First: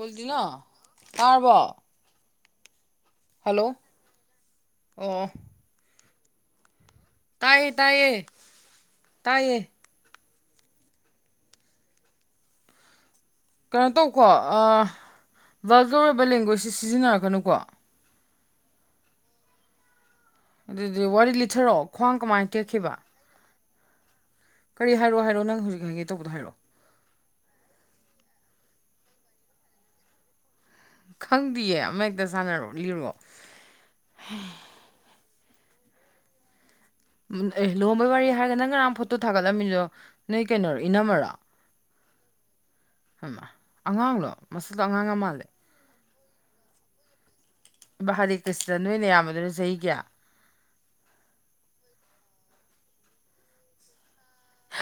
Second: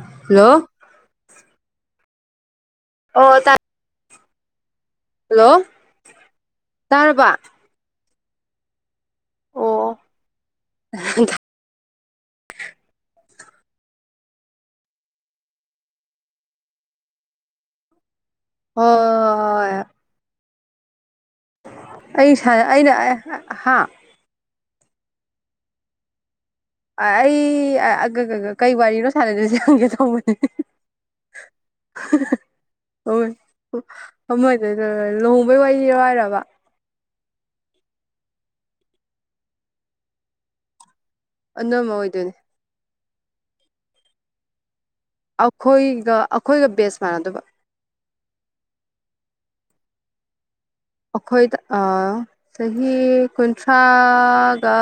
ꯣꯜꯇ ꯅ ꯍꯜꯂꯣ ꯀꯥꯔꯔꯕꯣ ꯑꯣ ꯆ ꯑꯣ ꯍꯜꯂꯣ ꯇꯥꯔꯔꯕ ꯇꯥꯏꯌꯦ ꯇꯥꯏꯌꯦ ꯇꯥꯏꯌꯦ ꯑꯣ [inaudible] ꯀꯩꯅꯣ ꯇꯧꯀꯣ ꯚꯔꯀꯔ ꯑꯣꯏꯕ ꯂꯦꯡꯒ꯭ꯋꯦꯖꯁꯦ ꯁꯤꯖꯤꯟꯅꯔꯛꯀꯅꯨꯀꯣ ꯍ ꯑꯗꯨꯗꯤ ꯋꯥꯔꯤ ꯂꯤꯊꯔꯛꯑꯣ ꯈ꯭ꯋꯥꯡ ꯑꯩ ꯀꯃꯥꯏꯅ ꯁꯥꯟꯅ ꯑꯩꯅ ꯀꯦꯛꯈꯤꯕ [inaudible] ꯍꯥ ꯀꯔꯤ ꯍꯥꯏꯔꯣ ꯍꯥꯏꯔꯣ ꯅꯪ ꯍꯧꯖꯤꯛ ꯍꯥꯏꯪꯒꯦ ꯇꯧꯕꯗꯣ ꯍꯥꯏꯔꯛꯑꯣ ꯑꯩ ꯀꯩ ꯋꯥꯔꯤꯅꯣ ꯁꯥꯟꯅꯗꯣꯏꯁꯦ ꯍꯪꯒꯦ ꯊꯣꯡꯕꯅꯤ [unintelligible] ꯈꯪꯗꯌꯦ ꯑꯃ ꯍꯦꯛꯇ ꯁꯥꯟꯅꯔꯛꯂꯤꯔꯣ ꯃꯗ ꯂꯨꯍꯣꯡꯕꯩ ꯋꯥꯍ ꯋꯥꯔꯕ ꯑꯦ ꯂꯍꯕꯩ ꯋꯥꯔꯤ ꯍꯥꯏꯔꯒ ꯅꯪ ꯉꯔꯥꯡ ꯐꯣꯇꯣ ꯊꯥꯒꯠꯂꯝꯃꯤꯗꯣ ꯅꯣꯏ ꯀꯩꯅꯣꯣꯔꯣ ꯏꯅꯝꯃꯔꯣ ꯑꯅꯝꯕ ꯑꯣꯏꯗꯣꯏꯅꯦ ꯑꯉꯥꯡꯂꯣ ꯃꯁꯤꯗ ꯑꯉꯥꯡ ꯑꯃ ꯑꯩꯈꯣꯏꯒ ꯑꯩꯈꯣꯏꯒ ꯕꯦꯁ ꯃꯥꯟꯅꯗꯕ ꯏꯕꯥ ꯍꯔꯤ ꯀ꯭ꯔꯤꯁꯅ ꯅꯣꯏꯅ ꯌꯥꯝꯕꯗꯅ ꯆꯍꯤ ꯀꯌꯥ ꯑꯩꯈꯣꯏꯗ ꯆꯍꯤ ꯀꯨꯟꯊ꯭ꯔꯥꯒ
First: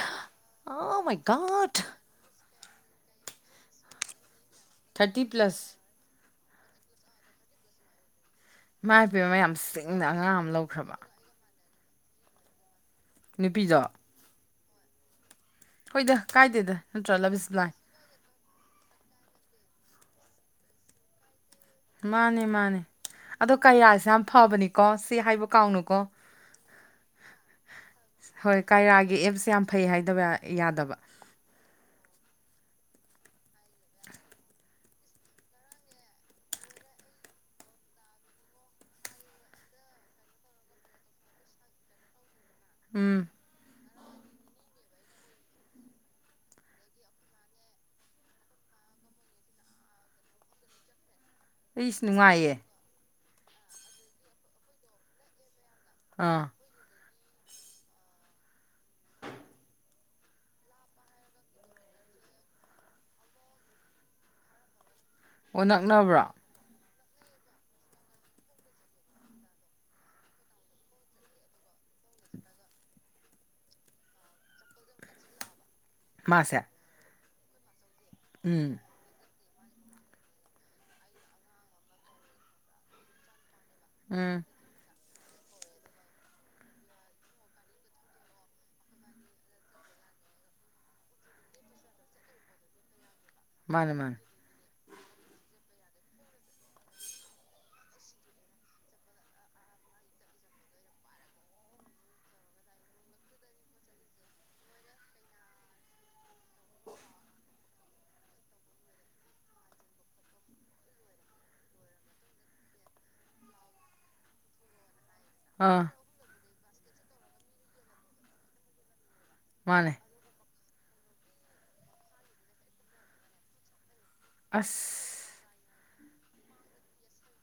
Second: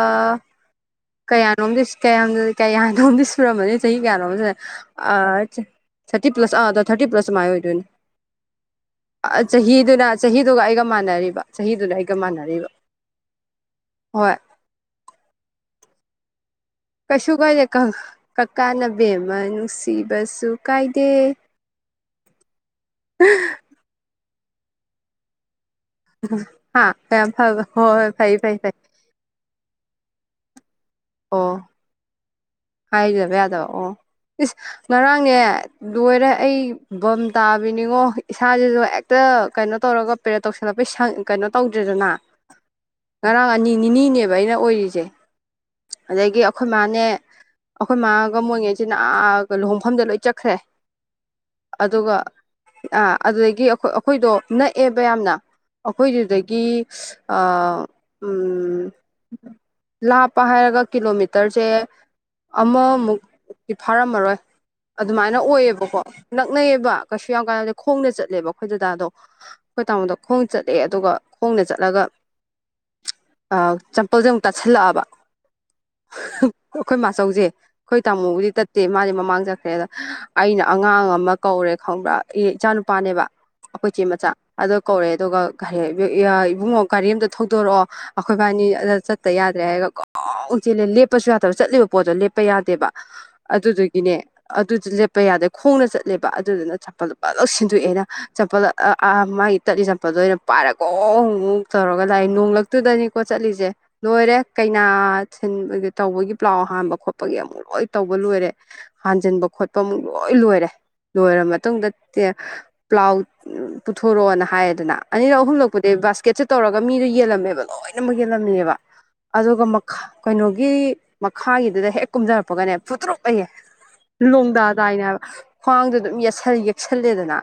ꯑꯥꯏ ꯀꯌꯥꯅꯣꯝꯗꯤ ꯀ ꯀꯌꯥꯅꯣꯝꯗꯤ ꯁꯨꯔꯝꯃꯅꯤ ꯆꯍꯤ ꯀꯌꯥꯅꯣꯝ ꯊꯥꯔꯇꯤ ꯄ꯭ꯂꯁ ꯊꯥꯇꯤ ꯄ꯭ꯂꯁꯥ ꯑꯗ ꯊꯥꯔꯇꯤ ꯄ꯭ꯂꯁ ꯁꯨꯃꯥꯏ ꯑꯣꯏꯗꯣꯏꯅꯦ ꯃꯥꯏ ꯄꯦꯝꯃ ꯌꯥꯝ ꯆꯍꯤꯗꯨꯅ ꯁꯤꯡꯅ ꯑꯉꯥꯡ ꯑꯃ ꯆꯍꯤꯗꯨꯒ ꯑꯩꯒ ꯂꯧꯈ꯭ꯔꯕ ꯃꯥꯟꯅꯔꯤꯕ ꯆꯍꯤꯗꯨꯅ ꯑꯩꯒ ꯃꯥꯟꯅꯔꯤꯕ ꯅꯨꯄꯤꯗꯣ ꯍꯣꯏ ꯍꯣꯏꯗ ꯀꯥꯏꯗꯦꯗ ꯅꯠꯇ꯭ꯔꯥ ꯀꯩꯁꯨ ꯂꯞ ꯏꯁ ꯀꯥꯏꯗꯦ ꯕ꯭ꯂꯥꯏꯟ ꯀꯀꯥꯅ ꯕꯦꯝꯃ ꯅꯨꯡꯁꯤꯕꯁꯨ ꯀꯥꯏꯗꯦ ꯃꯥꯅꯦ ꯃꯥꯅꯦ ꯑꯗꯣ ꯀꯌꯥꯁꯤ ꯌꯥꯝ ꯐꯕꯅꯤꯀꯣ ꯁꯤ ꯍꯥꯏꯕ ꯀꯥꯎꯅꯨꯀꯣ ꯌꯥꯝ ꯐ ꯍꯣꯏ ꯍꯣꯏ ꯐꯩ ꯐꯩ ꯐ ꯀꯥꯔꯌꯥ ꯒꯤ ꯑꯦꯞꯁꯤ ꯌꯥꯝ ꯐꯩ ꯍꯥꯏꯗꯕ ꯌꯥꯗꯕ ꯑꯣ ꯍꯥꯏꯗꯕ ꯌꯥꯗꯕ ꯑꯣ ꯏꯁ ꯉꯔꯥꯡꯅꯦ ꯂꯣꯏꯔꯦ ꯑꯩ ꯕꯝ ꯇꯥꯕꯤꯅꯤꯉꯣ ꯏꯁꯥꯁꯤꯁꯨ ꯍꯦꯛꯇ ꯀꯩꯅꯣ ꯇꯧꯔꯒ ꯄꯦꯔꯥꯠ ꯇꯧꯁꯜꯂꯛꯄꯩꯁꯪ ꯀꯩꯅꯣ ꯇꯧꯗ꯭ꯔꯦꯗꯅ ꯎꯝ ꯉꯔꯥꯡ ꯑꯅꯤ ꯅꯤꯅꯤꯅꯦꯕ ꯑꯩꯅ ꯑꯣꯏꯔꯤꯁꯦ ꯑꯗꯒꯤ ꯑꯩꯈꯣꯏ ꯃꯥꯅꯦ ꯑꯩꯈꯣꯏ ꯃꯥꯒ ꯃꯣꯢꯉꯩꯁꯤꯅꯒ ꯂꯨꯍꯣꯡꯐꯝꯗ ꯂꯣꯏ ꯆꯠꯈ꯭ꯔꯦ ꯑꯩꯁ ꯑꯗꯨꯒ ꯅꯨꯡꯉꯥꯏꯌꯦ ꯑ ꯑꯗꯨꯗꯒꯤ ꯑꯩꯈꯣꯏꯗꯣ ꯅꯛꯑꯦꯕ ꯌꯥꯝꯅ ꯑꯥ ꯑꯩꯈꯣꯏꯗꯨꯗꯒꯤ ꯑꯥ ꯎꯝ ꯂꯥꯞꯄ ꯍꯥꯏꯔꯒ ꯀꯤꯂꯣꯃꯤꯇꯔꯁꯦ ꯑꯃꯃꯨꯛꯇꯤ ꯐꯥꯔꯝꯃꯔꯣꯏ ꯑꯗꯨꯃꯥꯏꯅ ꯑꯣ ꯑꯣꯏꯌꯦꯕꯀꯣ ꯅꯛ ꯅꯛꯅꯕ꯭ꯔꯣ ꯅꯥꯛꯅꯩꯌꯦꯕ ꯀꯩꯁꯨ ꯌꯥꯝ ꯀꯥꯟꯅꯗꯦ ꯈꯣꯡꯅ ꯆꯠꯂꯦꯕ ꯑꯩꯈꯣꯏ ꯗꯥꯗꯣ ꯑꯩꯈꯣꯏ ꯇꯥꯃꯣꯗ ꯈꯣꯡ ꯆꯠꯂꯦ ꯑꯗꯨꯒ ꯈꯣꯡꯅ ꯆꯠꯂꯒ ꯆꯝꯄꯜꯁꯦ ꯑꯃꯨꯛ ꯇꯥꯁꯜꯂꯛꯑꯕ ꯃꯥꯁꯦ ꯑꯩꯈꯣꯏ ꯃꯥꯆꯧꯁꯦ ꯑꯩꯈꯣꯏ ꯇꯥꯃꯨꯕꯨꯗꯤ ꯎꯝ ꯇꯠꯇꯦ ꯃꯥꯗꯤ ꯃꯃꯥꯡ ꯆꯠꯈ꯭ꯔꯦꯗ ꯑꯩꯅ ꯑꯉꯥꯡ ꯑꯃ ꯀꯧꯔꯦ ꯈꯪꯕ꯭ꯔꯥ ꯏꯆꯥ ꯅꯨꯨꯄꯥꯅꯦꯕ ꯑꯩꯈꯣꯏ ꯏꯆꯦ ꯃꯆꯥ ꯎꯝ ꯑꯗꯣ ꯀꯧꯔꯛꯑꯦ ꯑꯗꯨꯒ ꯏꯕꯨꯡꯉꯣ ꯒꯥꯔꯤ ꯑꯝꯇ ꯊꯧꯗꯣꯔꯛꯑꯣ ꯑꯩꯈꯣꯏꯕꯥꯅꯤ ꯑꯗ ꯆꯠꯇ ꯌꯥꯗ꯭ꯔꯦ ꯍꯥꯏꯔꯒ ꯒꯣꯡ ꯆꯦꯜꯂꯦ ꯂꯦꯞꯄꯁꯨ ꯌꯥꯗꯕ ꯆꯠꯂꯤꯕ ꯄꯣꯠꯇꯣ ꯂꯦꯞꯄ ꯌꯥꯗꯦꯕ ꯃꯥꯅꯦ ꯑꯗꯨꯗꯒꯤꯅꯦ ꯃꯥꯅꯦ ꯑꯗꯨꯗꯤ ꯂꯦꯞꯄ ꯌꯥꯗꯦ ꯈꯣꯡꯅ ꯆꯠꯂꯦꯕ ꯑꯗꯨꯗꯨꯅ ꯆꯝꯄꯜ ꯐꯠ ꯂꯧꯅ ꯁꯤꯟꯗꯣꯛꯑꯦꯕ ꯆꯝꯄꯜ ꯑ ꯑꯥ ꯃꯥꯒꯤ ꯇꯠꯂꯤ ꯆꯠꯄꯥꯜꯗꯣ ꯑꯩꯅ ꯄꯥꯏꯔ ꯒꯣꯡ ꯇꯧꯔꯒ ꯂꯥꯛꯑꯦ ꯅꯣꯡꯂꯛꯇꯨꯗꯅꯤꯀꯣ ꯆꯠꯂꯤꯁꯦ ꯂꯣꯏꯔꯦ ꯀꯩꯅꯥ ꯊꯤꯟ ꯇꯧꯕꯒꯤ ꯄ꯭ꯂꯥꯎ ꯍꯥꯟꯕ ꯈꯣꯠꯄꯒꯤ ꯑꯃꯨꯛ ꯂꯣꯏ ꯇꯧꯕ ꯂꯣꯏꯔꯦ ꯍꯥꯟꯖꯟꯕ ꯈꯣꯠꯄ ꯑꯃꯨꯛ ꯂꯣꯏ ꯂꯣꯏꯔꯦ ꯂꯣꯏꯔ ꯃꯇꯨꯡꯗ ꯄ꯭ꯂꯥꯎ ꯄꯨꯊꯣꯔꯛꯑꯣꯅ ꯍꯥꯏꯔꯦꯗꯅ ꯑꯅꯤꯔꯛ ꯑꯥ ꯑꯍꯨꯝꯂꯛꯄꯨꯗꯤ ꯕꯥꯁꯀꯦꯠꯁꯦ ꯇꯧꯔꯒ ꯃꯤꯗꯣ ꯌꯦꯜꯂꯝꯃꯦꯕ ꯂꯣꯏꯅꯃꯥꯛ ꯌꯦꯜꯂꯝꯃꯦꯕ ꯑꯗꯨꯒ ꯃꯥꯅꯦ ꯃꯈꯥ ꯀꯩꯅꯣꯒꯤ ꯃꯈꯥꯒꯤꯗꯨꯗ ꯍꯦꯛ ꯀꯨꯝꯊꯔꯛꯄꯒꯅꯦ ꯐꯨꯠꯇ꯭ꯔꯨ ꯍꯥꯢꯌꯦ ꯂꯣꯡꯗꯥ ꯑꯁ ꯇꯥꯏꯅꯦꯕ ꯈ꯭ꯋꯥꯡꯗꯣ ꯑꯗꯨꯝ ꯌꯦꯁ ꯌꯦꯛꯁꯜꯂꯦꯗꯅ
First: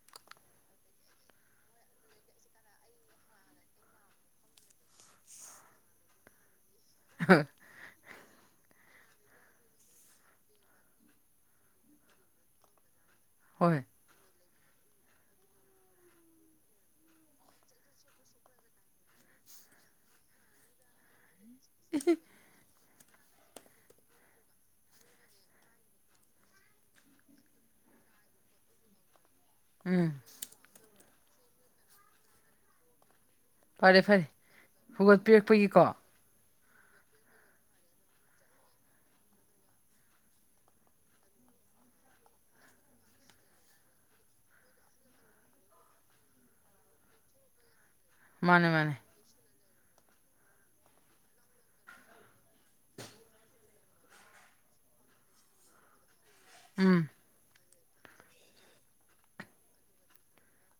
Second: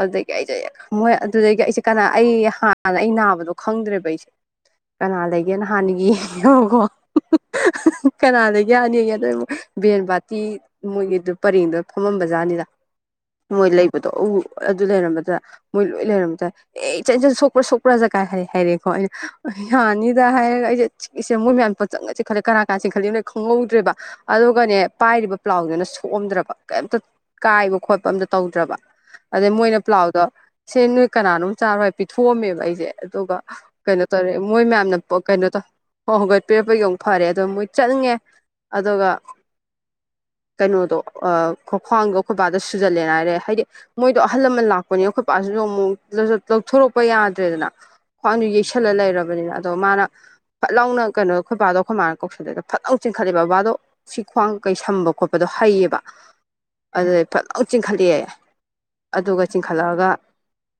ꯑꯗꯨꯗꯒꯤ ꯑꯩꯁꯦ ꯃꯣꯏ ꯑꯗꯨꯗꯒꯤ ꯑꯩꯁꯦ ꯀꯅꯥ ꯑꯩ ꯍꯥꯟꯅ ꯑꯩ ꯅꯥꯕꯗꯣ ꯈꯪꯗ꯭ꯔꯦꯕ ꯑꯩꯁꯦ [inaudible] ꯀꯅꯥ ꯂꯩꯒꯦ ꯍꯥꯟꯅ ꯌꯦꯡꯉꯦꯕꯀꯣ ꯀꯅꯥ ꯂꯩꯒꯦ ꯍꯟꯅ ꯌꯦꯡꯉꯦ ꯑꯗꯩꯃꯨꯛ ꯚꯦꯟ ꯕꯥꯇꯤ ꯃꯣꯏꯒꯤꯗꯨ ꯄꯔꯦꯡꯗꯨ ꯐꯝꯃꯝꯕꯖꯥꯠꯅꯤꯗ ꯃꯣꯏ ꯍꯣꯏ ꯂꯩꯕꯗꯣ ꯎ ꯑꯗꯨ ꯂꯩꯔꯝꯕꯗ ꯃꯣꯏ ꯂꯣꯏ ꯂꯩꯔꯝꯕ ꯑꯦ ꯏꯆꯟ ꯏꯆꯟ ꯁꯣꯛꯄ꯭ꯔꯥ ꯁꯣꯛꯄ꯭ꯔꯥ ꯀꯥꯏꯅ ꯍꯥꯏꯔ ꯍꯥꯏꯔꯦꯀꯣ ꯑꯩꯅ ꯌꯥꯅꯤꯗ ꯍꯥꯏꯔꯒ ꯑꯩꯁꯦ ꯁꯦ ꯃꯣꯏ ꯃꯌꯥꯝ ꯄꯪ ꯈꯠꯂꯦ ꯀꯅꯥ ꯀꯅꯥ ꯆꯤꯡꯈꯠ ꯈꯠꯂꯤꯗꯣ ꯈꯪꯍꯧꯗ꯭ꯔꯦꯕ ꯑꯗꯨꯒꯅꯦ ꯄꯥꯏꯔꯤꯕ ꯄ꯭ꯂꯥꯎꯗꯨꯅ ꯁꯣꯛꯑꯝꯗ꯭ꯔꯕ ꯀꯩꯝꯇ ꯀꯥꯏꯕ ꯈꯣꯠꯄ ꯑꯝꯇ ꯇꯧꯗ꯭ꯔꯕ ꯑꯗꯩ ꯃꯣꯏꯅ ꯎꯝ ꯄ꯭ꯂꯥꯎꯗꯣ ꯁꯦ ꯅꯣꯏ ꯀꯅꯥꯅꯣꯝ ꯆꯥꯔꯣꯏ ꯄꯤꯊꯣꯛꯑꯝꯃꯦꯕ ꯑꯩꯁꯦ ꯑꯗꯨꯒ ꯐꯔꯦ ꯀꯩꯅꯣ ꯐꯔꯦ ꯇꯧꯔꯦ ꯃꯣꯏ ꯃꯌꯥꯝꯅ ꯀꯩꯅꯣ ꯇꯧ ꯍꯧꯒꯠꯄꯤꯔꯛꯄꯒꯤꯀꯣ ꯍꯧꯒꯠꯄꯤꯔꯛꯄꯒꯤ ꯑꯃꯨꯛ ꯐꯔꯦ ꯑꯗꯣ ꯃꯣꯏ ꯆꯠꯅꯤꯡꯉꯦ ꯑꯗꯨꯒ ꯀꯩꯅꯣꯗꯣ ꯈ꯭ꯋꯥꯡꯗꯣ ꯑꯩꯈꯣꯏꯕꯥꯗ ꯁꯨꯖꯜꯂꯦꯅ ꯍꯥꯏꯔꯦ ꯍꯥꯏꯗꯤ ꯃꯣꯏꯗꯣ ꯑꯍꯜ ꯂꯃꯟ ꯂꯥꯛꯄꯅꯦ ꯑꯩꯈꯣꯏ ꯄꯁꯤꯁꯨ ꯑꯃꯨꯛ ꯂꯧꯊꯣꯔꯛꯄ ꯌꯥꯗ꯭ꯔꯦꯗꯅ ꯈ꯭ꯋꯥꯡꯗꯨ ꯃꯥꯅꯦ ꯌꯩꯁꯜꯂ ꯃꯥꯅꯦ ꯂꯩꯔꯕꯅꯤꯅ ꯑꯗꯣ ꯃꯥꯅ ꯐꯠ ꯂꯥꯎꯅ ꯀꯩꯅꯣ ꯑꯩꯈꯣꯏꯕꯥꯗꯣ ꯑꯩꯈꯣꯏ ꯃꯥꯅ ꯀꯧꯁꯜꯂꯦ ꯐꯅ ꯆꯤꯡꯈꯠꯂꯦꯕ ꯕꯕꯥꯗꯣ ꯁꯤ ꯈ꯭ꯋꯥꯡ ꯀꯩ ꯁꯝꯕ ꯈꯣꯠꯄꯗꯣ ꯍꯩꯌꯦꯕ ꯎꯝ ꯑꯗꯨꯗꯩ ꯐꯖꯅ ꯆꯤꯡꯈꯠꯂꯛꯑꯦ ꯑꯗꯨꯒ ꯆꯤꯡꯈꯠꯂꯛꯑꯒ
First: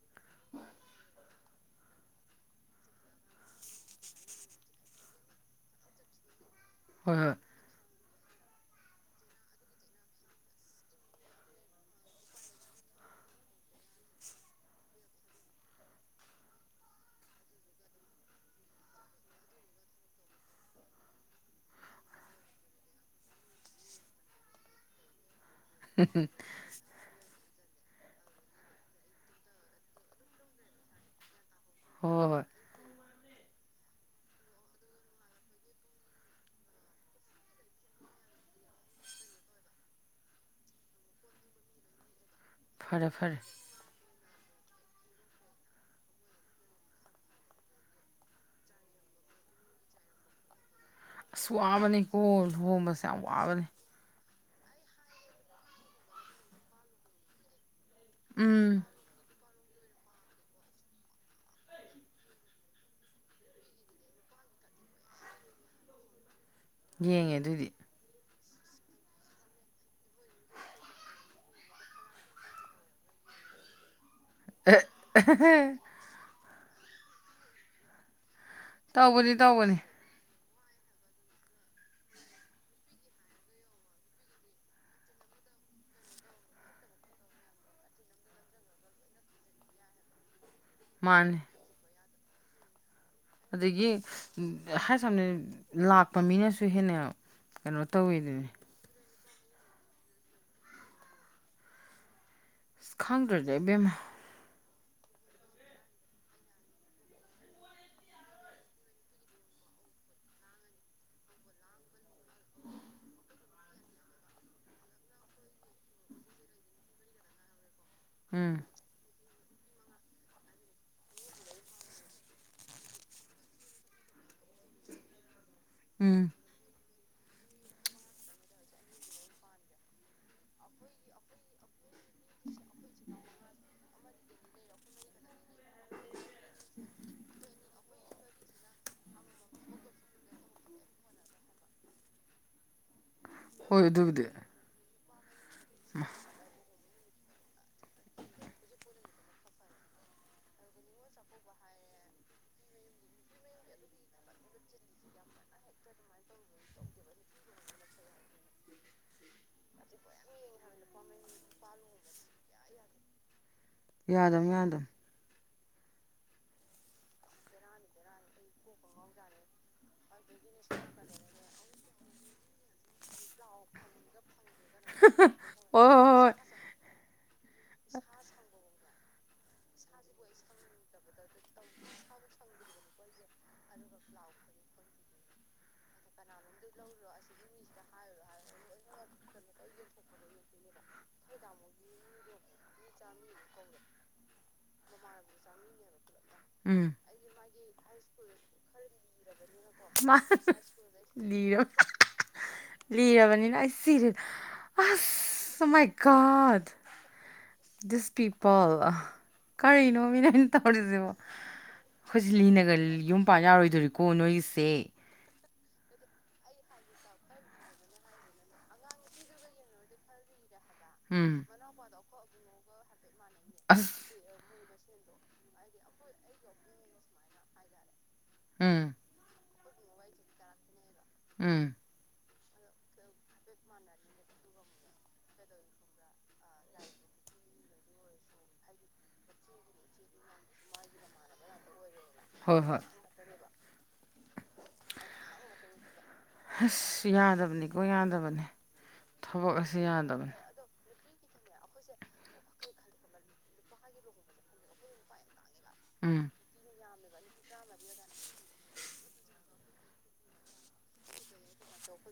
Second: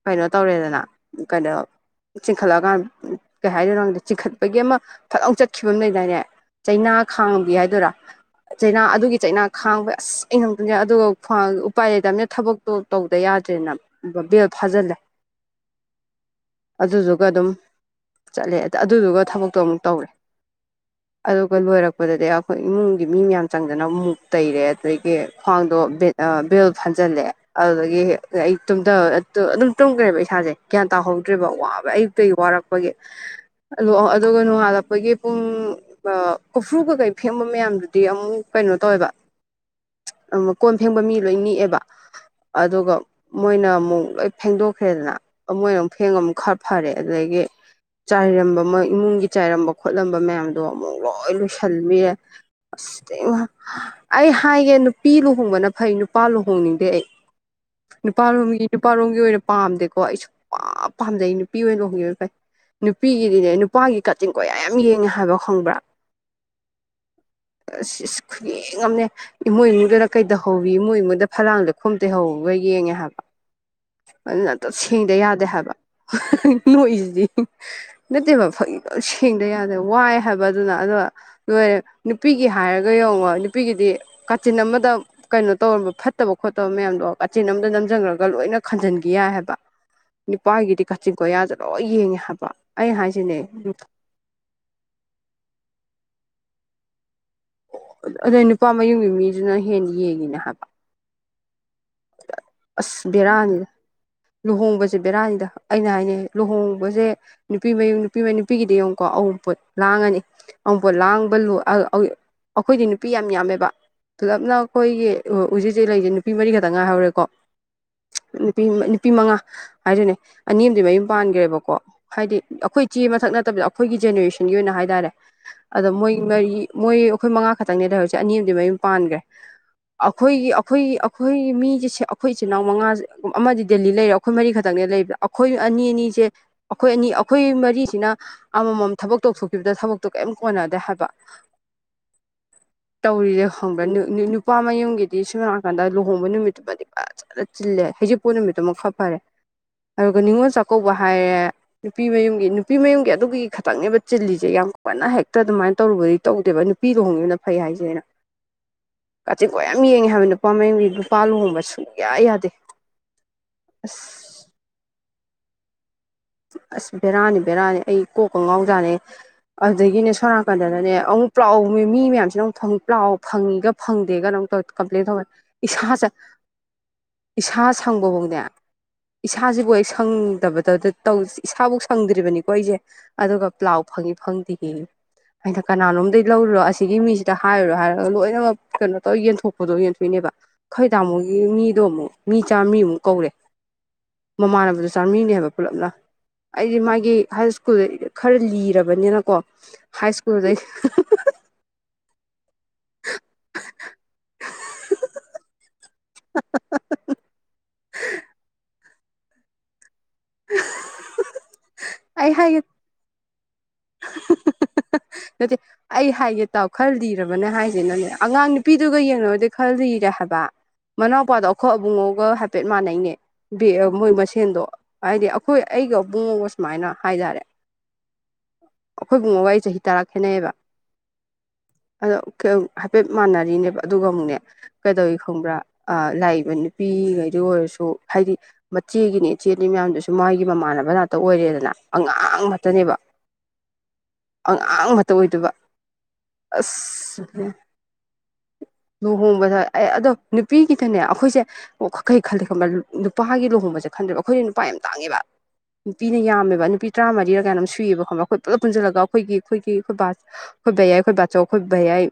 ꯀꯩꯅꯣ ꯇꯧꯔꯦꯗꯅ ꯀꯅꯥ ꯆꯤꯡꯈꯠꯂꯛꯑꯀꯥꯟꯗ ꯀꯩ ꯍꯥꯏꯗꯣꯏꯅꯣꯗ ꯆꯤꯡꯈꯠꯄꯒꯤ ꯑꯃ ꯐꯖꯥꯎ ꯆꯠꯈꯤꯕ ꯑꯃ ꯂꯩꯗꯥꯏꯅꯦ ꯆꯩꯅꯥ ꯍꯣꯏ ꯍꯣꯏ ꯈꯥꯡꯕꯤ ꯍꯥꯏꯗꯣꯏꯔꯥ ꯆꯩꯅꯥ ꯑꯗꯨꯒꯤ ꯆꯩꯅꯥ ꯈꯥꯡꯕ ꯑꯁ ꯑꯉꯝꯗꯅꯦ ꯑꯗꯨꯒ ꯈ꯭ꯋꯥꯡ ꯎꯄꯥꯏ ꯂꯩꯇꯕꯅ ꯊꯕꯛꯇꯣ ꯇꯧꯗ ꯌꯥꯗ꯭ꯔꯦꯅ ꯕꯦꯜ ꯐꯥꯖꯜꯂꯦ [unintelligible] ꯑꯗꯨꯗꯨꯒ ꯑꯗꯨꯝ ꯆꯠꯂꯦ ꯑꯗꯨꯗꯨꯒ ꯊꯕꯛꯇꯣ ꯑꯃꯨꯛ ꯇꯧꯔꯦ ꯑꯗꯨꯒ ꯂꯣꯏꯔꯛꯄꯗꯗꯤ ꯑꯩꯈꯣꯏ ꯏꯃꯨꯡꯒꯤ ꯃꯤ ꯃꯌꯥꯝ ꯆꯪꯗꯅ ꯃꯨꯛ ꯇꯩꯔꯦ ꯑꯗꯒꯤ ꯈ꯭ꯋꯥꯡꯗꯣ [inaudible] ꯕꯦꯜ ꯐꯟꯖꯜꯂꯦ ꯑꯗꯨꯗꯒꯤ ꯑꯩ ꯇꯨꯝꯗꯔꯒ꯭ꯔꯦ ꯑꯗꯨꯝ ꯇꯨꯝꯈ꯭ꯔꯦꯕ ꯏꯁꯥꯁꯦ ꯒ꯭ꯌꯥꯟ ꯇꯥꯍꯧꯗ꯭ꯔꯦꯕ ꯋꯥꯕ ꯍꯣꯏ ꯍꯣꯏ ꯑꯌꯨꯛꯇꯒꯤ ꯍꯣꯏ ꯋꯥꯔꯛꯄꯒꯤ ꯑꯗꯨꯒ ꯅꯣꯡꯉꯥꯜꯂꯛꯄꯒꯤ ꯄꯨꯡ ꯀꯣꯐ꯭ꯔꯨ ꯀꯩꯀꯩ ꯐꯦꯡꯕ ꯃꯌꯥꯝꯗꯨꯗꯤ ꯑꯃꯨꯛ ꯀꯩꯅꯣ ꯇꯧꯋꯦꯕ ꯑꯃꯨꯛ ꯀꯣꯟ ꯐꯦꯡꯕ ꯃꯤ ꯂꯣꯏ ꯅꯤꯛꯑꯦꯕ ꯑꯗꯨꯒ ꯐꯔꯦ ꯐꯔꯦ ꯃꯣꯏꯅ ꯑꯃꯨꯛ ꯂꯣꯏ ꯐꯦꯡꯗꯣꯛꯈ꯭ꯔꯦꯗꯅ ꯑꯃꯣꯏꯅ ꯑꯃꯨꯛ ꯐꯦꯡꯒ ꯑꯃꯨ ꯈꯔ ꯐꯔꯦ ꯑꯗꯨꯗꯒꯤ ꯆꯥꯏꯔꯝꯕ ꯃꯣꯏ ꯏꯃꯨꯡꯒꯤ ꯆꯥꯏꯔꯝꯕ ꯈꯣꯠꯂꯝꯕ ꯃꯌꯥꯝꯗꯣ ꯑꯃꯨꯛ ꯂꯣꯏ ꯑꯁ ꯂꯣꯏꯟꯕꯤꯔ ꯋꯥꯕꯅꯤꯀꯣ ꯑꯁ ꯂꯨꯍꯣꯡꯕꯁꯦ ꯌꯥꯝ ꯋꯥꯕꯅꯤ [inaudible] ꯑꯩ ꯍꯥꯏꯒꯦ ꯅꯨꯄꯤ ꯂꯨꯍꯣꯡꯕꯅ ꯐꯩ ꯅꯨꯄꯥ ꯂꯨꯍꯣꯡꯅꯤꯡꯗꯦ ꯑꯩ ꯅꯨꯄꯥ ꯂꯣꯝꯒꯤ ꯎꯝ ꯅꯨꯄꯥꯂꯣꯝꯒꯤ ꯑꯣꯏꯅ ꯄꯥꯝꯗꯦꯀꯣ ꯑꯩꯁꯨ ꯄ ꯄꯥꯝꯖꯩ ꯅꯨꯄꯤ ꯑꯣꯏꯅ ꯂꯨꯍꯣꯡꯈꯤꯕꯦ ꯐꯥꯏ ꯅꯨꯄꯤꯒꯤꯗꯤꯅꯦ ꯅꯨꯄꯥꯒꯤ ꯀꯇꯤꯡ ꯀꯣꯌꯥ ꯌꯥꯝ ꯌꯦꯡꯉꯦ ꯍꯥꯏꯕ ꯈꯪꯕ꯭ꯔꯥ ꯌꯦꯡꯉꯦ ꯑꯗꯨꯑꯣꯏꯗꯤ ꯑꯁꯤ ꯈꯨꯌꯦꯡ ꯑꯃ ꯏꯃꯣꯏ ꯏꯗꯅ ꯀꯩ ꯇꯧꯍꯧꯋꯤ ꯏꯃꯣꯏꯉꯨꯡꯗ ꯐꯂꯥꯡ ꯂꯩꯈꯣꯝ ꯇꯩꯍꯧꯕꯒ ꯌꯦꯡꯉꯦ ꯍꯥꯏꯕ ꯑꯗꯨꯅ ꯑꯇꯞ ꯁꯦꯡꯗ ꯌꯥꯗꯦ ꯍꯥꯏꯕ ꯅꯣꯏꯁꯤꯗꯤ ꯅꯠꯇꯦꯕ ꯇꯧꯕꯅꯤ ꯁꯦꯡꯗ ꯌꯥꯗꯦ ꯇꯧꯕꯅꯤ ꯋꯥꯏ ꯍꯥꯏꯕꯗꯨꯅ ꯑꯗꯣ ꯂꯣꯏꯔꯦ ꯅꯨꯄꯤꯒꯤ ꯍꯥꯏꯔꯒ ꯌꯦꯡꯉꯣ ꯅꯨꯄꯤꯒꯤꯗꯤ ꯀꯥꯆꯤꯟ ꯑꯃꯗ ꯀꯩꯅꯣ ꯇꯧꯝꯕ ꯐꯠꯇꯕ ꯈꯣꯠꯇꯕ ꯃꯌꯥꯝꯗꯣ ꯀꯆꯤꯟ ꯑꯃꯝꯗ ꯅꯝꯁꯤꯟꯈ꯭ꯔꯒ ꯂꯣꯏꯅ ꯈꯟꯖꯤꯟꯈꯤ ꯌꯥꯏ ꯍꯥꯏꯕ ꯅꯨꯄꯥꯒꯤꯗꯤ ꯀꯥꯆꯤꯟ ꯃꯥꯅꯤ ꯀꯣꯌꯥꯁꯦ ꯂꯣꯏ ꯌꯦꯡꯉꯦ ꯍꯥꯏꯕ ꯑꯩ ꯍꯥꯏꯖꯤꯅꯦ ꯑꯗꯒꯤ ꯍꯥꯏ ꯁꯝꯅ ꯂꯥꯛꯄ ꯃꯤꯅꯁꯨ ꯍꯦꯟꯅ ꯀꯩꯅꯣ ꯑꯗꯩ ꯇꯧꯋꯤꯗꯨꯅꯤ ꯅꯨꯄꯥ ꯃꯌꯨꯝꯒꯤ ꯃꯤꯗꯨꯅ ꯍꯦꯟꯅ ꯌꯦꯡꯉꯤꯅ ꯍꯥꯏꯕ ꯑꯁ ꯈꯪꯗ꯭ꯔꯗꯤ ꯕꯦꯔꯥꯅꯤꯗ ꯏꯕꯦꯝꯃ ꯂꯨꯍꯣꯡꯕꯁꯦ ꯕꯦꯔꯥꯅꯤꯗ ꯑꯩꯅ ꯍꯥꯏꯅꯩ ꯂꯨꯍꯣꯡꯕꯁꯦ ꯅꯨꯄꯤ ꯃꯌꯨꯝ ꯅꯨꯄꯤ ꯃꯌ ꯅꯨꯄꯤꯒꯤꯗꯤ ꯌꯦꯡꯉꯨꯀꯣ ꯑꯍꯨꯝꯄꯣꯠ ꯂꯥꯡꯉꯅꯤ ꯑꯃꯨꯛꯕ ꯂꯥꯡꯕ ꯂꯨ ꯑꯩꯈꯣꯏꯗꯤ ꯅꯨꯄꯤ ꯌꯥꯝ ꯌꯥꯝꯃꯦꯕ ꯇꯂꯞꯅ ꯑꯩꯈꯣꯏꯒꯤ ꯍꯧꯖꯤꯛꯖꯤꯦ ꯂꯩꯔꯤꯁꯦ ꯅꯨꯄꯤ ꯃꯔꯤ ꯈꯛꯇꯪ ꯉꯥꯏꯍꯧꯔꯦꯀꯣ ꯎꯝ ꯅꯨꯄꯤ ꯅꯨꯄꯤ ꯃꯉꯥ ꯍꯥꯏꯗꯨꯅꯦ ꯑꯅꯤ ꯑꯃꯗꯤ ꯃꯌꯨꯝ ꯄꯥꯟꯈ꯭ꯔꯦꯕꯀꯣ ꯍꯥꯏꯗꯤ ꯑꯩꯈꯣꯏ ꯏꯆꯦ ꯃꯊꯛ ꯅꯠꯇꯕꯤꯗ ꯑꯩꯈꯣꯏꯒꯤ ꯖꯦꯅꯦꯔꯦꯁꯟꯒꯤ ꯑꯣꯏꯅ ꯍꯥꯏ ꯇꯔꯦ ꯑꯗꯣ ꯃꯣꯏ ꯎꯝ ꯃꯔꯤ ꯃꯣꯏ ꯑꯩꯈꯣꯏ ꯃꯉꯥ ꯈꯛꯇꯪꯅꯦ ꯂꯩꯍꯧꯔꯤꯁꯦ ꯑꯅꯤ ꯑꯃꯗꯤꯝ ꯃꯌꯨꯝ ꯄꯥꯟꯈ꯭ꯔꯦ ꯑꯩꯈꯣꯏꯒꯤ ꯑꯩꯈꯣꯏꯒꯤ ꯑꯩꯈꯣꯏꯒꯤ ꯃꯤꯁꯦ ꯑꯩꯈꯣꯏ ꯏꯆꯤꯜ ꯏꯅꯥꯎ ꯃꯉꯥ ꯑꯃꯗꯤ ꯗꯦꯜꯂꯤ ꯂꯩꯔꯦ ꯑꯩꯈꯣꯏ ꯃꯔꯤ ꯈꯛꯇꯪꯅꯦ ꯂꯩꯕꯗꯥ ꯑꯩꯈꯣꯏ ꯑꯅꯤ ꯑꯅꯤꯁꯦ ꯑꯩꯈꯣꯏ ꯑꯅꯤ ꯑꯩꯈꯣꯏ ꯃꯔꯤꯁꯤꯅ ꯑꯃꯃꯝ ꯊꯕꯛ ꯇꯧꯊꯣꯛꯄꯤꯕꯗ ꯊꯕꯛꯇꯣ ꯀꯔꯤꯝ ꯀꯣꯟꯅꯗꯦ ꯍꯥꯏꯕ [unintelligible] ꯇꯧꯔꯤꯁꯦ ꯍꯣꯏ ꯈꯪꯕ꯭ꯔꯥ ꯑꯗꯨꯕꯨꯗꯤ ꯅꯨꯄꯥ ꯃꯌꯨꯝꯒꯤꯗꯤ ꯁꯝꯅ ꯍꯥꯏꯔꯀꯥꯟꯗ ꯂꯨꯍꯣꯡꯕ ꯅꯨꯃꯤꯠꯇꯨꯃꯗꯤ ꯐꯖꯅ ꯆꯤꯜꯂꯦ ꯍꯩꯖꯤꯛꯄꯨ ꯅꯨꯃꯤꯠꯇꯨ ꯑꯗꯨꯃꯛ ꯐ ꯐꯔꯦ ꯑꯗꯨꯒ ꯅꯤꯉꯣꯜ ꯆꯥꯛꯀꯧꯕ ꯍꯥꯏꯔꯦ ꯅꯨꯄꯤ ꯃꯌꯨꯝꯒꯤ ꯅꯨꯄꯤ ꯃꯌꯨꯝꯒꯤ ꯑꯗꯨꯒꯤ ꯈꯛꯇꯪꯅꯦꯕ ꯆꯤꯜꯂꯤꯁꯦ ꯌꯥꯝ ꯀꯟꯅ ꯍꯦꯛꯇ ꯑꯗꯨꯃꯥꯏꯅ ꯇꯧꯔꯨꯕꯗꯤ ꯇꯧꯗꯦꯕ ꯄꯤꯔꯣ ꯍꯣꯡꯉꯦꯅ ꯐꯩ ꯍꯥꯏꯁꯦꯅ [unintelligible] ꯀꯥꯆꯤꯟ ꯀꯣꯏ ꯌꯥꯝ ꯌꯦꯡꯉꯦ ꯍꯥꯏꯕ ꯅꯨꯄꯥ ꯃꯌꯒꯤ ꯅꯨꯄꯥ ꯂꯨꯍꯣꯡꯕ ꯁꯨꯡꯌꯥ ꯌꯥꯗꯦ ꯌꯥꯗꯣ ꯑꯁ ꯌꯥꯗ ꯑꯁ ꯕꯦꯔꯥꯅꯤ ꯕꯦꯔꯥꯅꯤ ꯑꯩ ꯀꯣꯛꯄ ꯉꯥꯎꯖꯥꯠꯅꯦ ꯑꯗꯨꯗꯒꯤꯅꯦ ꯁꯣꯅꯥꯀꯟꯗꯗꯅꯦ ꯑꯃꯨꯛ ꯄ ꯂꯥꯛꯥꯎ ꯃꯤ ꯃꯌꯥꯝꯁꯤꯅ ꯑꯃꯨꯛ ꯊꯪꯛ ꯄ ꯂꯥꯛꯑꯣ ꯐꯪꯉꯤꯒ ꯐꯪꯗꯦꯒꯅ ꯑꯃꯛ ꯇꯧ ꯀꯝꯄ꯭ꯂꯦꯟ ꯇꯧꯋꯦ ꯍꯣꯏ ꯍꯣꯏ ꯏꯁꯥꯁꯦ ꯍꯣꯏ ꯍꯣꯏ ꯏꯁꯥ ꯁꯪꯕꯐꯥꯎꯅꯦ ꯏꯁꯥꯁꯤꯕꯨ ꯑꯩ ꯁꯪꯗꯕꯗꯗ ꯏꯁꯥꯕꯨꯧ ꯁꯪꯗ꯭ꯔꯤꯕꯅꯤꯀꯣ ꯑꯩꯁꯦ ꯑꯗꯨꯒ ꯄ꯭ꯂꯥꯎ ꯐꯪꯉꯤ ꯐꯪꯗꯦ ꯌꯦꯉꯤ ꯑꯩꯅ ꯀꯅꯥꯅꯣꯝꯗꯒꯤꯩ ꯂꯧꯔꯨꯔꯣ ꯑꯁꯤꯒꯤ ꯃꯤꯁꯤꯗ ꯍꯥꯏꯔꯨꯔꯣ ꯍꯥꯏꯔꯒ ꯂꯣꯏꯅꯃꯛ ꯀꯩꯅꯣ ꯇꯧꯔ ꯌꯦꯟꯊꯣꯛꯄꯗꯣ ꯌꯦꯟꯊꯣꯛꯏꯅꯦꯕ ꯈꯣꯏ ꯇꯥꯃꯣꯒꯤ ꯃꯤꯗꯣ ꯑꯃꯨꯛ ꯃꯤ ꯆꯥꯝꯃꯔꯤ ꯑꯃꯨꯛ ꯀꯧꯔꯦ ꯃꯃꯥꯟꯅꯕꯗ ꯆꯥꯃꯤꯅꯦꯕ ꯄꯨꯂꯞꯅ ꯑꯩꯗꯤ ꯎꯝ ꯃꯥꯒꯤ ꯍꯥꯏ ꯁ꯭ꯀꯨꯜꯗ ꯈꯔ ꯂꯤꯔꯕꯔꯕꯅꯤꯅꯀꯣ ꯃꯥ ꯂꯔ ꯂꯔꯕꯅꯤꯅ ꯑꯩ ꯁꯤꯔꯦꯗ ꯑꯥꯏ ꯀꯥꯗ ꯗꯤꯁ ꯄꯤꯄꯜ ꯀꯔꯤꯅꯣ ꯃꯤꯅ ꯑꯩꯅ ꯇꯧꯔꯤꯁꯦꯕꯣ ꯑꯩꯈꯣꯏꯁꯨ ꯑꯩ ꯍꯥꯏꯒꯦ ꯂꯤꯅꯒꯅꯤ ꯌꯨꯝ ꯄꯥꯟ ꯌꯥꯔꯣꯏꯗꯣꯔꯤꯀꯣ ꯅꯣꯏꯒꯤꯁꯦ ꯑꯗꯨꯗꯤ ꯑꯩ ꯍꯥꯏꯒꯦ ꯇꯥꯎ ꯈꯔ ꯂꯤꯔꯕꯔꯕꯅꯦ ꯍꯥꯏꯁꯤꯦꯅꯅꯦ ꯑꯉꯥꯡ ꯅꯨꯄꯤꯗꯨꯒ ꯌꯦꯡꯅꯕꯗꯤ ꯈꯔ ꯂꯤꯔꯦ ꯍꯥꯏꯕ ꯃꯅꯥꯎꯄꯥꯗꯣ ꯎꯝ ꯑꯩꯈꯣꯏ ꯑꯕꯨꯡꯉꯧꯒ ꯍꯥꯏꯐꯦꯠ ꯃꯥꯟꯅꯩꯅꯦ ꯑꯁ ꯃꯣꯏ ꯃꯁꯦꯟꯗꯣ ꯍꯥꯏꯗꯤ ꯑꯩꯈꯣꯏ ꯑꯩꯒ ꯄꯕꯨꯡꯉꯒ ꯁꯨꯃꯥꯏꯅ ꯍꯥꯏꯇꯥꯔꯦ ꯎꯝ ꯑꯩꯈꯣꯏꯒꯨꯡꯕ ꯋꯥꯔꯤ ꯆꯍꯤ ꯇꯔꯥ ꯈꯦꯠꯅꯩꯌꯦꯕ ꯎꯝ ꯑꯗꯣ ꯍꯥꯏꯐꯦꯠ ꯃꯥꯟꯅꯔꯤꯅꯦꯕ ꯑꯗꯨꯒ ꯑꯃꯨꯛꯅꯦ ꯀꯩꯗꯧꯏ ꯈꯪꯕ꯭ꯔꯥ ꯂꯥꯏ ꯅꯨꯄꯤꯉꯩꯗ ꯑꯣꯏꯔꯁꯨ ꯍꯥꯏꯗꯤ ꯃꯆꯦꯒꯤꯅꯤ ꯏꯆꯦꯅꯤ ꯃꯌꯥꯝꯗꯨꯁꯨ ꯃꯥꯒꯤ ꯑꯩꯒꯤ ꯃꯃꯥꯟꯅꯕ ꯉꯥꯛꯇ ꯑꯣꯏꯔꯦꯗꯅ ꯑꯉꯥꯡ ꯉꯥꯛꯇꯅꯦꯕ ꯊꯕ ꯑꯉꯥꯡ ꯑꯃꯇ ꯑꯣꯏꯗꯕ ꯑꯁ ꯍ ꯌꯥꯗꯕꯅꯤꯀꯣ ꯌꯥꯗꯕꯅꯦ ꯊꯕꯛ ꯑꯁꯤ ꯑꯗꯣ ꯌꯥꯗꯕꯅꯦ ꯅꯨ ꯄ꯭ꯔꯤꯒꯤꯗꯅꯦ ꯑꯩꯈꯣꯏꯁꯦ ꯑꯣ ꯀꯩ ꯈꯟꯗꯦ ꯈꯕ ꯅꯨꯄꯥꯒꯤ ꯂꯨꯍꯣꯡꯕꯁꯦ ꯈꯟꯗꯦꯕ ꯑꯩꯈꯣꯏꯁꯨ ꯅꯨꯄꯥ ꯌꯥꯝ ꯇꯥꯡꯉꯦꯕ ꯅꯨꯄꯤꯅ ꯎꯝ ꯌꯥꯝꯃꯦꯕ ꯅꯨꯄꯤ ꯇꯔꯥꯃꯔꯤꯒ ꯀꯥꯏꯣ ꯁꯏꯌꯦꯕꯣꯕꯠ ꯄꯨꯜꯂꯞ ꯄꯨꯟꯁꯤꯜꯂꯒ ꯑꯩꯈꯣꯏꯒꯤ ꯑꯩꯈꯣꯏꯒꯤ ꯑꯩꯈꯣꯏꯕꯥ ꯑꯩꯈꯣꯏ ꯕꯌꯥꯏ ꯑꯩꯈꯣꯏ ꯕꯥꯆꯧ ꯑꯩꯈꯣꯏ ꯚ ꯌꯥꯏ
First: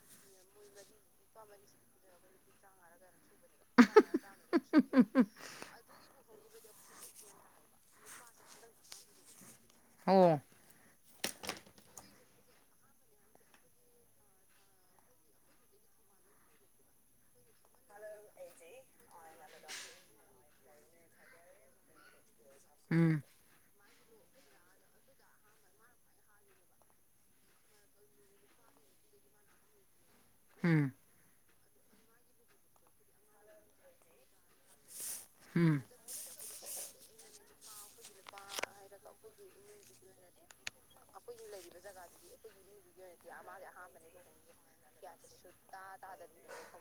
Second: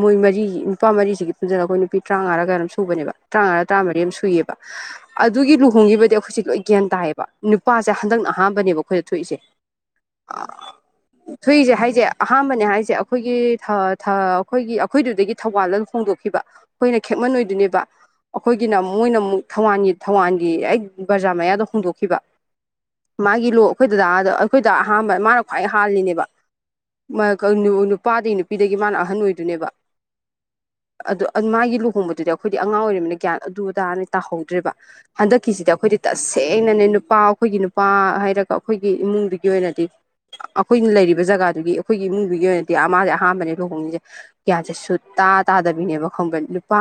ꯃꯣꯏ ꯃꯔꯤ ꯅꯨꯄꯥ ꯃꯔꯤꯁꯤꯒꯤ ꯄꯨꯟꯖꯅ ꯑꯩꯈꯣꯏ ꯅꯨꯄꯤ ꯇꯔꯥꯃꯉꯥꯒ ꯑꯗꯨꯝ ꯁꯨꯕꯅꯦꯕ ꯇꯔꯥꯃꯉꯥ ꯇꯔꯥꯃꯔꯤ ꯑꯃ ꯁꯨꯏꯌꯦꯕ ꯑꯗꯨꯒꯤ ꯂꯨꯍꯣꯡꯈꯤꯕꯗꯤ ꯑꯩꯈꯣꯏꯁꯦ ꯂꯣꯏ ꯒ꯭ꯌꯥꯟ ꯇꯥꯏꯌꯦꯕ ꯅꯨꯄꯥꯁꯦ ꯍꯟꯗꯛꯅ ꯑꯍꯥꯟꯕꯅꯦꯕ ꯑꯩꯈꯣꯏꯗ ꯊꯣꯛꯏꯁꯦ ꯑꯣ ꯊꯨꯏꯁꯦ ꯍꯥꯏꯁꯦ ꯑꯍꯥꯟꯕꯅꯦ ꯍꯥꯏꯁꯦ ꯑꯩꯈꯣꯏꯒꯤ ꯑꯩꯈꯣꯏꯒꯤ ꯑꯩꯈꯣꯏꯗꯨꯗꯒꯤ ꯊꯧꯕꯥꯜꯗ ꯐꯣꯡꯗꯣꯛꯈꯤꯕ ꯑꯩꯈꯣꯏꯅ ꯈꯦꯃꯟ ꯑꯣꯏꯣꯏꯗꯣꯏꯅꯦꯕ ꯑꯩꯈꯣꯏꯒꯤꯅ ꯃꯣꯏꯅ ꯑꯃꯨꯛ ꯊꯋꯥꯟꯒꯤ ꯊꯋꯥꯟꯒꯤ ꯑꯩ ꯕꯖꯥꯔ ꯃꯌꯥꯗꯣ ꯍꯣꯡꯗꯣꯛꯈꯤꯕ ꯎꯝ ꯃꯥꯒꯤ ꯂꯣ ꯑꯩꯈꯣꯏꯗ ꯑꯗ ꯑꯩꯈꯣꯏꯗ ꯑꯍꯥꯟꯕ ꯃꯥꯅ ꯈ꯭ꯋꯥꯏ ꯍꯥꯜꯂꯤꯅꯦꯕ ꯅꯨꯄꯥꯗꯒꯤ ꯅꯨꯄꯤꯗꯒꯤ ꯃꯥꯅ ꯑꯍꯟ ꯑꯣꯏꯗꯨꯏꯅꯦꯕ ꯍꯝ ꯑꯗꯨ ꯃꯥꯒꯤ ꯂꯨꯍꯣꯡꯕꯗꯨꯗꯤ ꯑꯩꯈꯣꯏꯗꯤ ꯑꯉꯥꯡ ꯑꯣꯏꯔꯤꯃꯤꯅꯤꯅ ꯒ꯭ꯌꯥꯟ ꯑꯗꯨ ꯇꯅ ꯇꯥꯍꯧꯗ꯭ꯔꯦꯕ ꯍꯟꯗꯛꯀꯤꯁꯤꯗ ꯎꯝ ꯑꯩꯈꯣꯏꯗꯤ ꯇꯁꯦꯡꯅꯅꯦ ꯅꯨꯄꯥ ꯑꯩꯈꯣꯏꯒꯤ ꯅꯨꯄꯥ ꯍꯥꯏꯔꯒ ꯑꯩꯈꯣꯏꯒꯤ ꯏꯃꯨꯡꯗꯨꯒꯤ ꯑꯣꯏꯅꯗꯤ ꯑꯩꯈꯣꯏꯅ ꯂꯩꯔꯤꯕ ꯖꯒꯥꯗꯨꯒꯤ ꯑꯩꯈꯣꯏꯒꯤ ꯏꯃꯨꯡꯗꯨꯒꯤ ꯑꯣꯏꯅꯗꯤ ꯃꯥꯥꯁꯦ ꯑꯍꯥꯥꯟꯕꯅꯦ ꯂꯨꯍꯣꯡꯉꯁꯦ ꯒ꯭ꯌꯥꯟꯁꯦ ꯁꯨ ꯇꯥ ꯇꯥꯗꯕꯤꯅꯦꯕ ꯈꯪꯕ ꯅꯨꯄꯥ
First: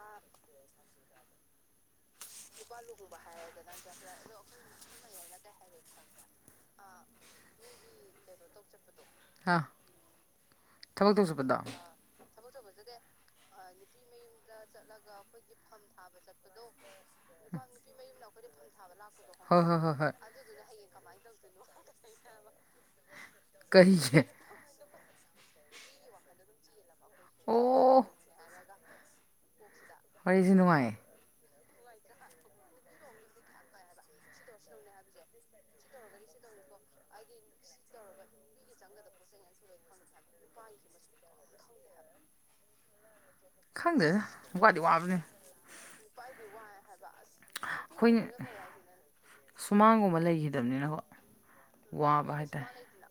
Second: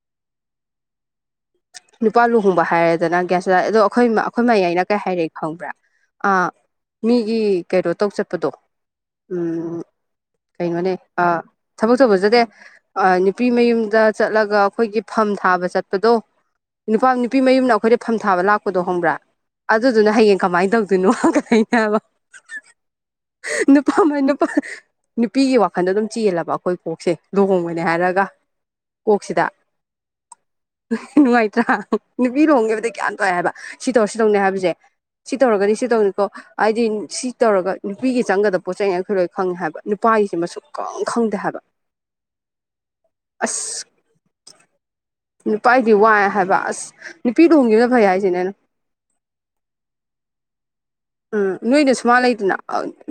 ꯑꯥ ꯅꯨꯄꯥ ꯂꯨꯍꯣꯡꯕ ꯍꯥꯏꯔꯦꯗꯅ ꯒ꯭ꯌꯥꯁ ꯆ ꯑꯗꯣ ꯑꯩꯈꯣꯏ ꯑꯩꯈꯣꯏ ꯃꯌꯥ ꯑꯏꯩꯅ ꯀꯩ ꯍꯥꯏꯔꯦ ꯈꯪꯕ꯭ꯔꯥ ꯑ ꯃꯤꯒꯤ ꯀꯩꯅꯣ ꯇꯧ ꯆꯠꯄꯗꯣ ꯑꯥ ꯎꯝ ꯀꯩꯅꯣꯅꯦ ꯊꯕꯛ ꯇꯧ ꯆꯠꯄꯗꯣ ꯊꯕꯛ ꯑꯆ ꯐꯖꯗꯦ ꯅꯨꯄꯤ ꯃꯌꯨꯝꯗ ꯆꯠꯂꯒ ꯑꯩꯈꯣꯏꯒꯤ ꯐꯝ ꯊꯥꯕ ꯆꯠꯄꯗꯣ ꯅꯨꯄꯥ ꯅꯨꯄꯤ ꯃꯌꯨꯝꯅ ꯑꯩꯈꯣꯏꯗ ꯐꯝ ꯊꯥꯕ ꯂꯥꯛꯄꯗꯣ ꯍꯣꯡꯕ꯭ꯔꯥ ꯍꯣꯏ ꯍꯣꯏ ꯍꯣꯏ ꯑꯗꯨꯗꯨꯅ ꯍꯣꯏ ꯍꯌꯦꯡ ꯀꯃꯥꯏꯅ ꯇꯧꯗꯣꯏꯅꯣꯕ ꯅꯨꯄꯥ ꯃ ꯀꯔꯤꯒꯤ ꯅꯨꯄꯤꯒꯤ ꯋꯥꯈꯟꯗ ꯑꯗꯨꯝ ꯆꯦꯜꯂꯕ ꯑꯩꯈꯣꯏ ꯀꯣꯛꯁꯦ ꯂꯨꯍꯣꯡꯕꯅꯦ ꯑꯣ ꯍꯥꯏꯔꯒ ꯀꯣꯛꯁꯤꯗ ꯋꯥꯔꯤꯁꯤ ꯅꯨꯡꯉꯥꯏꯌꯦ ꯅꯨꯡꯉꯥꯏꯇ꯭ꯔꯥ ꯅꯨꯄꯤ ꯂꯣꯡꯒꯤꯦꯕꯗꯤ ꯒꯌꯥ ꯇꯧꯋꯦ ꯍꯥꯏꯕ ꯁꯤ ꯇꯧꯔꯁꯨ ꯇꯧꯅꯦ ꯍꯥꯏꯕꯁꯦ ꯁꯤ ꯇꯧꯔꯒꯅꯤ ꯁꯤ ꯇꯧꯅꯤꯀꯣ ꯍꯥꯏꯗꯤ ꯁꯤ ꯇꯧꯔꯒ ꯅꯨꯄꯤꯒꯤ ꯆꯪꯒꯗꯕ ꯄꯣꯠ ꯆꯩꯩꯉ ꯑꯩꯈꯣꯏ ꯂꯣꯏ ꯈꯪꯉꯦ ꯍꯥꯏꯕ ꯅꯨꯄꯥꯒꯤꯁꯤ ꯃꯁꯨꯛ ꯀꯪ ꯈꯪꯗꯦ ꯍꯥꯏꯕ [unintelligible] ꯑꯁ ꯈꯪꯗ ꯔꯤ ꯑꯕꯅꯤ ꯅꯨꯄꯥꯥꯏꯗꯤ ꯋꯥꯏ ꯍꯥꯏꯕ ꯑꯁ ꯄꯤꯗꯣꯡ ꯑꯩꯈꯣꯏꯅ ꯁꯨꯃꯥꯡꯒꯨꯝꯕ ꯂꯩꯈꯤꯗꯕꯅꯤꯅꯀꯣ ꯎꯝ ꯅꯣꯏꯅ ꯁꯨꯃꯥꯏꯥꯡ ꯂꯩꯗꯅ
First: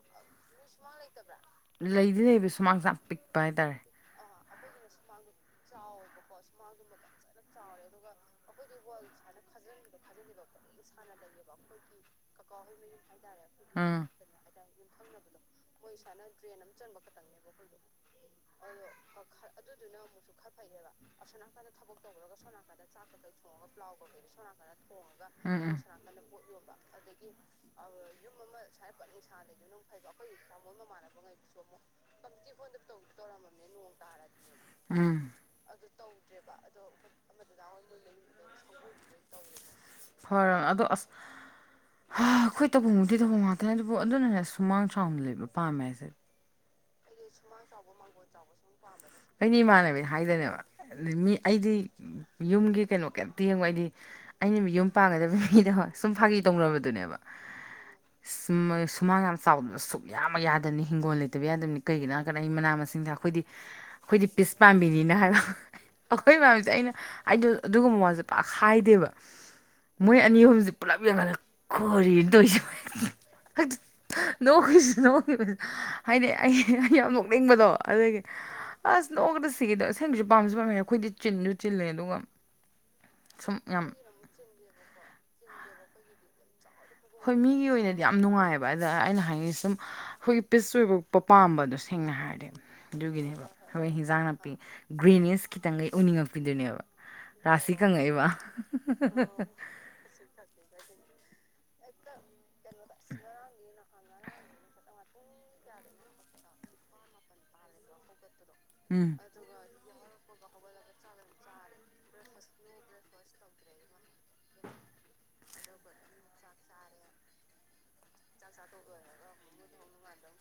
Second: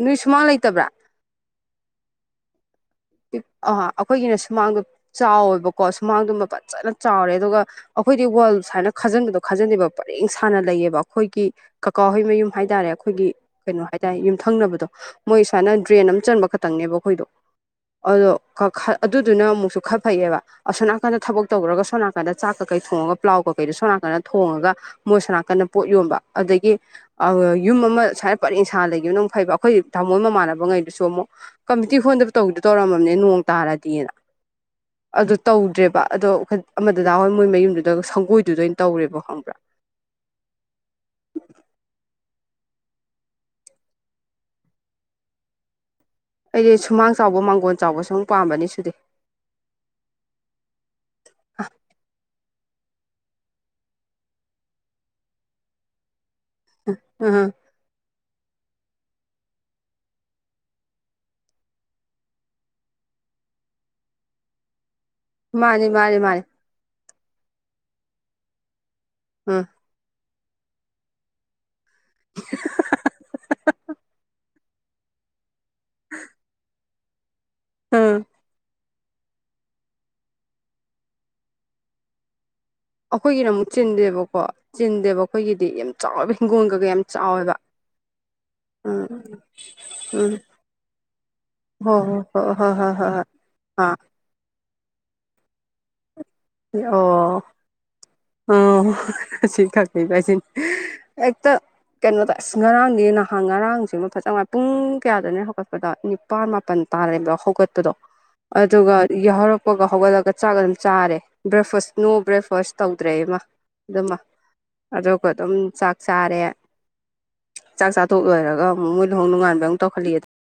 ꯅꯣꯏ ꯁꯨꯃꯥꯡ ꯂꯩꯇꯕ꯭ꯔꯥ ꯂꯩꯇꯕ꯭ꯔꯥ ꯂꯩꯗꯨꯅꯦꯕ ꯁꯨꯃꯥꯡꯖꯥꯝ ꯑ ꯑꯩꯈꯣꯏꯒꯤꯅ ꯁꯨꯃꯥꯡꯗꯣ ꯆꯥꯎꯋꯦꯕꯀꯣ ꯁꯨꯃꯥꯡꯗꯨꯃ ꯐꯖꯅ ꯆꯥꯎꯔꯦ ꯑꯗꯨꯒ ꯑꯩꯈꯣꯏꯗꯤ ꯋꯥꯔꯜ ꯁꯨꯃꯥꯏꯅ ꯈꯥꯖꯤꯟꯕꯗꯣ ꯈꯥꯖꯤꯟꯗꯦꯕ ꯄꯔꯦꯡ ꯁꯥꯅ ꯂꯩꯌꯦꯕ ꯑꯩꯈꯣꯏꯒꯤ ꯀꯀꯥ ꯍꯩ ꯃꯌꯨꯝ ꯍꯥꯏꯇꯥꯔꯦ ꯑꯩꯈꯣꯏꯒꯤ ꯀꯩꯅꯣ ꯎꯝ ꯍꯥꯏꯇꯥꯔꯦ ꯌꯨꯝꯊꯪꯅꯕꯗꯣ ꯃꯣꯏ ꯁꯨꯃꯥꯏꯅ ꯗ꯭ꯔꯦꯟ ꯑꯃ ꯆꯟꯕ ꯈꯛꯇꯪꯅꯦꯕ ꯑꯩꯈꯣꯏꯗꯣ ꯑꯗꯣ ꯑꯗꯨꯗꯨꯅ ꯑꯃꯨꯛꯁꯨ ꯈꯔ ꯐꯩꯌꯦꯕ ꯑꯁꯣꯝ ꯅꯥꯀꯟꯗ ꯊꯕꯛ ꯇꯧꯈ꯭ꯔꯒ ꯁꯣꯝ ꯅꯥꯀꯟꯗ ꯆꯥꯛ ꯀꯀꯩ ꯊꯣꯡꯉꯒ ꯄ꯭ꯂꯥꯎ ꯀꯀꯩꯗꯣ ꯁꯣꯝ ꯅꯥꯀꯗ ꯊꯣꯡꯉꯒ ꯃꯣꯏꯁ ꯅꯥꯀꯟꯟꯅ ꯄꯣꯠ ꯌꯣꯟꯕ ꯑꯗꯒꯤ ꯌꯨꯝ ꯑꯃ ꯁꯨꯃꯥꯏꯅ ꯄꯔꯦꯡ ꯁꯥ ꯂꯩꯈꯤꯕ ꯅꯪ ꯐꯩꯕ ꯑꯩꯈꯣꯏ ꯊꯥꯡꯃꯣꯏ ꯃꯃꯥꯟꯅꯕꯉꯩꯗꯨꯁꯨ ꯑꯃꯨꯛ ꯀꯝꯃꯤꯇꯤ ꯍꯣꯟꯗꯕ ꯇꯧꯗꯤ ꯇꯧꯔꯝꯃꯕꯅꯦ ꯅꯣꯡ ꯇꯥꯔꯗꯤꯅ ꯎꯝ ꯑꯗꯨꯗꯣ ꯇꯧꯗ꯭ꯔꯦꯕ ꯑꯗꯣ ꯑꯃꯗꯗꯥ ꯍꯣꯏ ꯃꯣꯏ ꯃꯌꯨꯝꯗꯨꯗ ꯁꯪꯒꯣꯏꯗꯨꯗ ꯑꯣꯏꯅ ꯇꯧꯔꯦꯕ ꯈꯪꯕ꯭ꯔꯥ ꯐꯔ ꯑꯗꯣ ꯑꯁ ꯍꯥ ꯑꯩꯈꯣꯏ ꯇꯕꯐꯝꯃꯨꯗꯤ ꯊꯧꯐꯝ ꯉꯥꯛꯇꯅꯦ ꯑꯗꯨꯕꯨ ꯑꯗꯨꯅꯅꯦ ꯁꯨꯃꯥꯡ ꯁꯅ ꯂꯩꯕ ꯄꯥꯝꯃꯦ ꯍꯥꯏꯁꯦ ꯑꯩꯗꯤ ꯁꯨꯃꯥꯡ ꯆꯥꯎꯕ ꯃꯥꯡꯒꯣꯟ ꯆꯥꯎꯕ ꯁꯨꯝ ꯄꯥꯝꯕꯅꯤ ꯁꯨꯗꯤ ꯑꯩꯩꯅ ꯏꯃꯥꯟꯅꯕꯤ ꯍꯥꯏꯗꯅꯦꯕ ꯃꯤ ꯑ ꯑꯩꯗꯤ ꯌꯨꯝꯒꯤ ꯀꯩꯅꯣ ꯀꯩꯝꯇ ꯌꯦꯕ ꯑꯩꯗꯤ ꯑꯩꯅ ꯌꯨꯝ ꯄꯥꯡꯒꯗꯕ ꯃꯤꯗ ꯍꯣꯏ ꯁꯨꯝ ꯐꯥꯒꯤ ꯇꯧꯅꯕꯗꯨꯅꯦꯕ ꯎꯝ ꯁꯨꯃꯥꯡ ꯌꯥꯝ ꯆꯥꯎꯗꯕ ꯁꯨꯛ ꯌꯥꯝ ꯑꯃ ꯌꯥꯗꯕꯅꯤ ꯍꯤꯡꯒꯣꯜ ꯂꯩꯇꯕ ꯌꯥꯗꯕꯅꯤ ꯀꯩꯒꯤꯅꯣ ꯍꯥꯏꯔ ꯀꯗ ꯑꯩ ꯃꯅꯥ ꯃꯁꯤꯡ ꯀꯥꯛ ꯑꯩꯈꯣꯏꯗꯤ ꯑꯩꯈꯣꯏꯗꯤ ꯄꯤꯁ ꯄꯥꯝꯕꯤꯅꯤꯅ ꯍꯥꯏꯕꯣ ꯃꯥꯅꯤ ꯃꯥꯅꯤ ꯑꯩꯈꯣꯏ ꯃꯥꯅꯤ ꯄꯥꯝꯃꯤꯁꯦ ꯑꯩꯅ ꯑꯩꯗꯣ ꯑꯗꯨꯒꯨꯝꯕ ꯋꯥꯜꯁꯦ ꯄꯥꯛ ꯈꯥꯏꯗꯦꯕ ꯎꯝ ꯃꯣꯏ ꯑꯅꯤ ꯑꯍꯨꯝꯁꯦ ꯄꯨꯂꯞ ꯌꯦꯡꯈꯜꯂ ꯈꯣꯔꯤꯅ ꯇꯧꯔꯤꯁꯦ ꯅꯣꯛꯈꯁꯨ ꯅꯣꯛꯈꯤꯕ ꯍꯥꯏꯗꯤ ꯑꯩ ꯌꯥꯝ ꯅꯣꯛꯅꯤꯡꯕꯗꯣ ꯎꯝ ꯑꯗꯨꯒꯤ ꯑꯁ ꯅꯣꯛꯑꯒꯗ ꯁꯤꯒꯗꯣ ꯁꯦꯡꯒꯤꯁꯨ ꯄꯥꯝꯁꯨ ꯄꯥꯝꯃꯦ ꯑꯩꯈꯣꯏꯗꯤ ꯆꯤꯟꯁꯨ ꯆꯤꯜꯂꯦ ꯑꯗꯨꯒ ꯑꯩꯈꯣꯏꯒꯤꯅ ꯁꯨꯝ ꯑꯃꯨꯛ ꯌꯥꯝ ꯆꯤꯟꯗꯦꯕꯀꯣ ꯆꯤꯟꯗꯦꯕ ꯑꯩꯈꯣꯏꯒꯤꯗꯤ ꯌꯥꯝ ꯆꯥꯎꯔꯕꯤ ꯍꯣꯏ ꯃꯤꯒꯤ ꯑꯣꯏꯅꯗꯤ ꯌꯥꯝ ꯅꯨꯡꯉꯥꯏꯑꯕ ꯑꯗ ꯎꯝ ꯑꯩꯅ ꯍꯥꯏꯅꯤꯡꯤ ꯁꯨꯝ ꯎꯝ ꯑꯩꯈꯣꯏꯒꯤ ꯄꯤꯁ ꯑꯣꯏꯕ ꯄ ꯄꯥꯝꯕꯗꯣ ꯍꯣꯏ ꯁꯦꯡꯅ ꯍꯣꯏ ꯍꯣꯏ ꯍꯥꯏꯔꯦꯕ ꯍꯣꯏ ꯍꯣꯏ ꯍꯣꯏ ꯍꯣꯏ ꯑꯗꯨꯒꯤꯅꯦꯕ ꯑꯩꯈꯣꯏ ꯑꯥ ꯍꯤꯟꯖꯥꯡ ꯅꯥꯄꯤ ꯒ꯭ꯔꯦꯅꯦꯁ ꯈꯤꯇꯪꯈꯩ ꯎꯅꯤꯡꯉꯛꯄꯤꯗꯣꯏꯅꯦꯕ ꯑꯣ ꯔꯥꯁꯤ ꯀꯪꯉꯛꯏꯕ ꯁꯤ ꯑꯦꯛꯇꯣ ꯀꯩꯅꯣꯗ ꯑꯁ ꯉꯔꯥꯡꯗꯤ ꯅꯍꯥꯟ ꯉꯔꯥꯡꯁꯤꯃ ꯐꯖꯅꯥꯏ ꯄꯨꯡ ꯀꯌꯥꯗꯅ ꯍꯧꯒꯠꯄꯗ ꯅꯤꯄꯥꯜ ꯃꯥꯄꯜ ꯇꯥꯔꯗꯣ ꯍꯧꯒꯠꯄꯗꯣ ꯑꯗꯨꯒ ꯎꯝ ꯌꯥꯔꯛꯄ ꯀꯄꯒ ꯍꯧꯒꯠꯂꯒ ꯆꯥꯛ ꯑꯗꯨꯝ ꯆꯥꯔꯦ ꯕ꯭ꯔꯦꯛꯐꯁ ꯅꯣ ꯕ꯭ꯔꯦꯛꯐꯁ ꯇꯧꯗ꯭ꯔꯦ ꯏꯃ ꯑꯗꯨꯃ ꯑꯗꯨꯒ ꯑꯗꯨꯝ ꯆꯥꯛ ꯆꯥꯔꯦ ꯆꯥꯛ ꯇꯣꯣꯛ ꯂꯣꯏꯔ ꯑꯃꯨꯛ ꯃꯣꯏ ꯂꯍꯣꯡ ꯅꯨꯡꯉꯥꯟꯕ ꯑꯃꯛ ꯇꯈꯠꯂꯤꯑ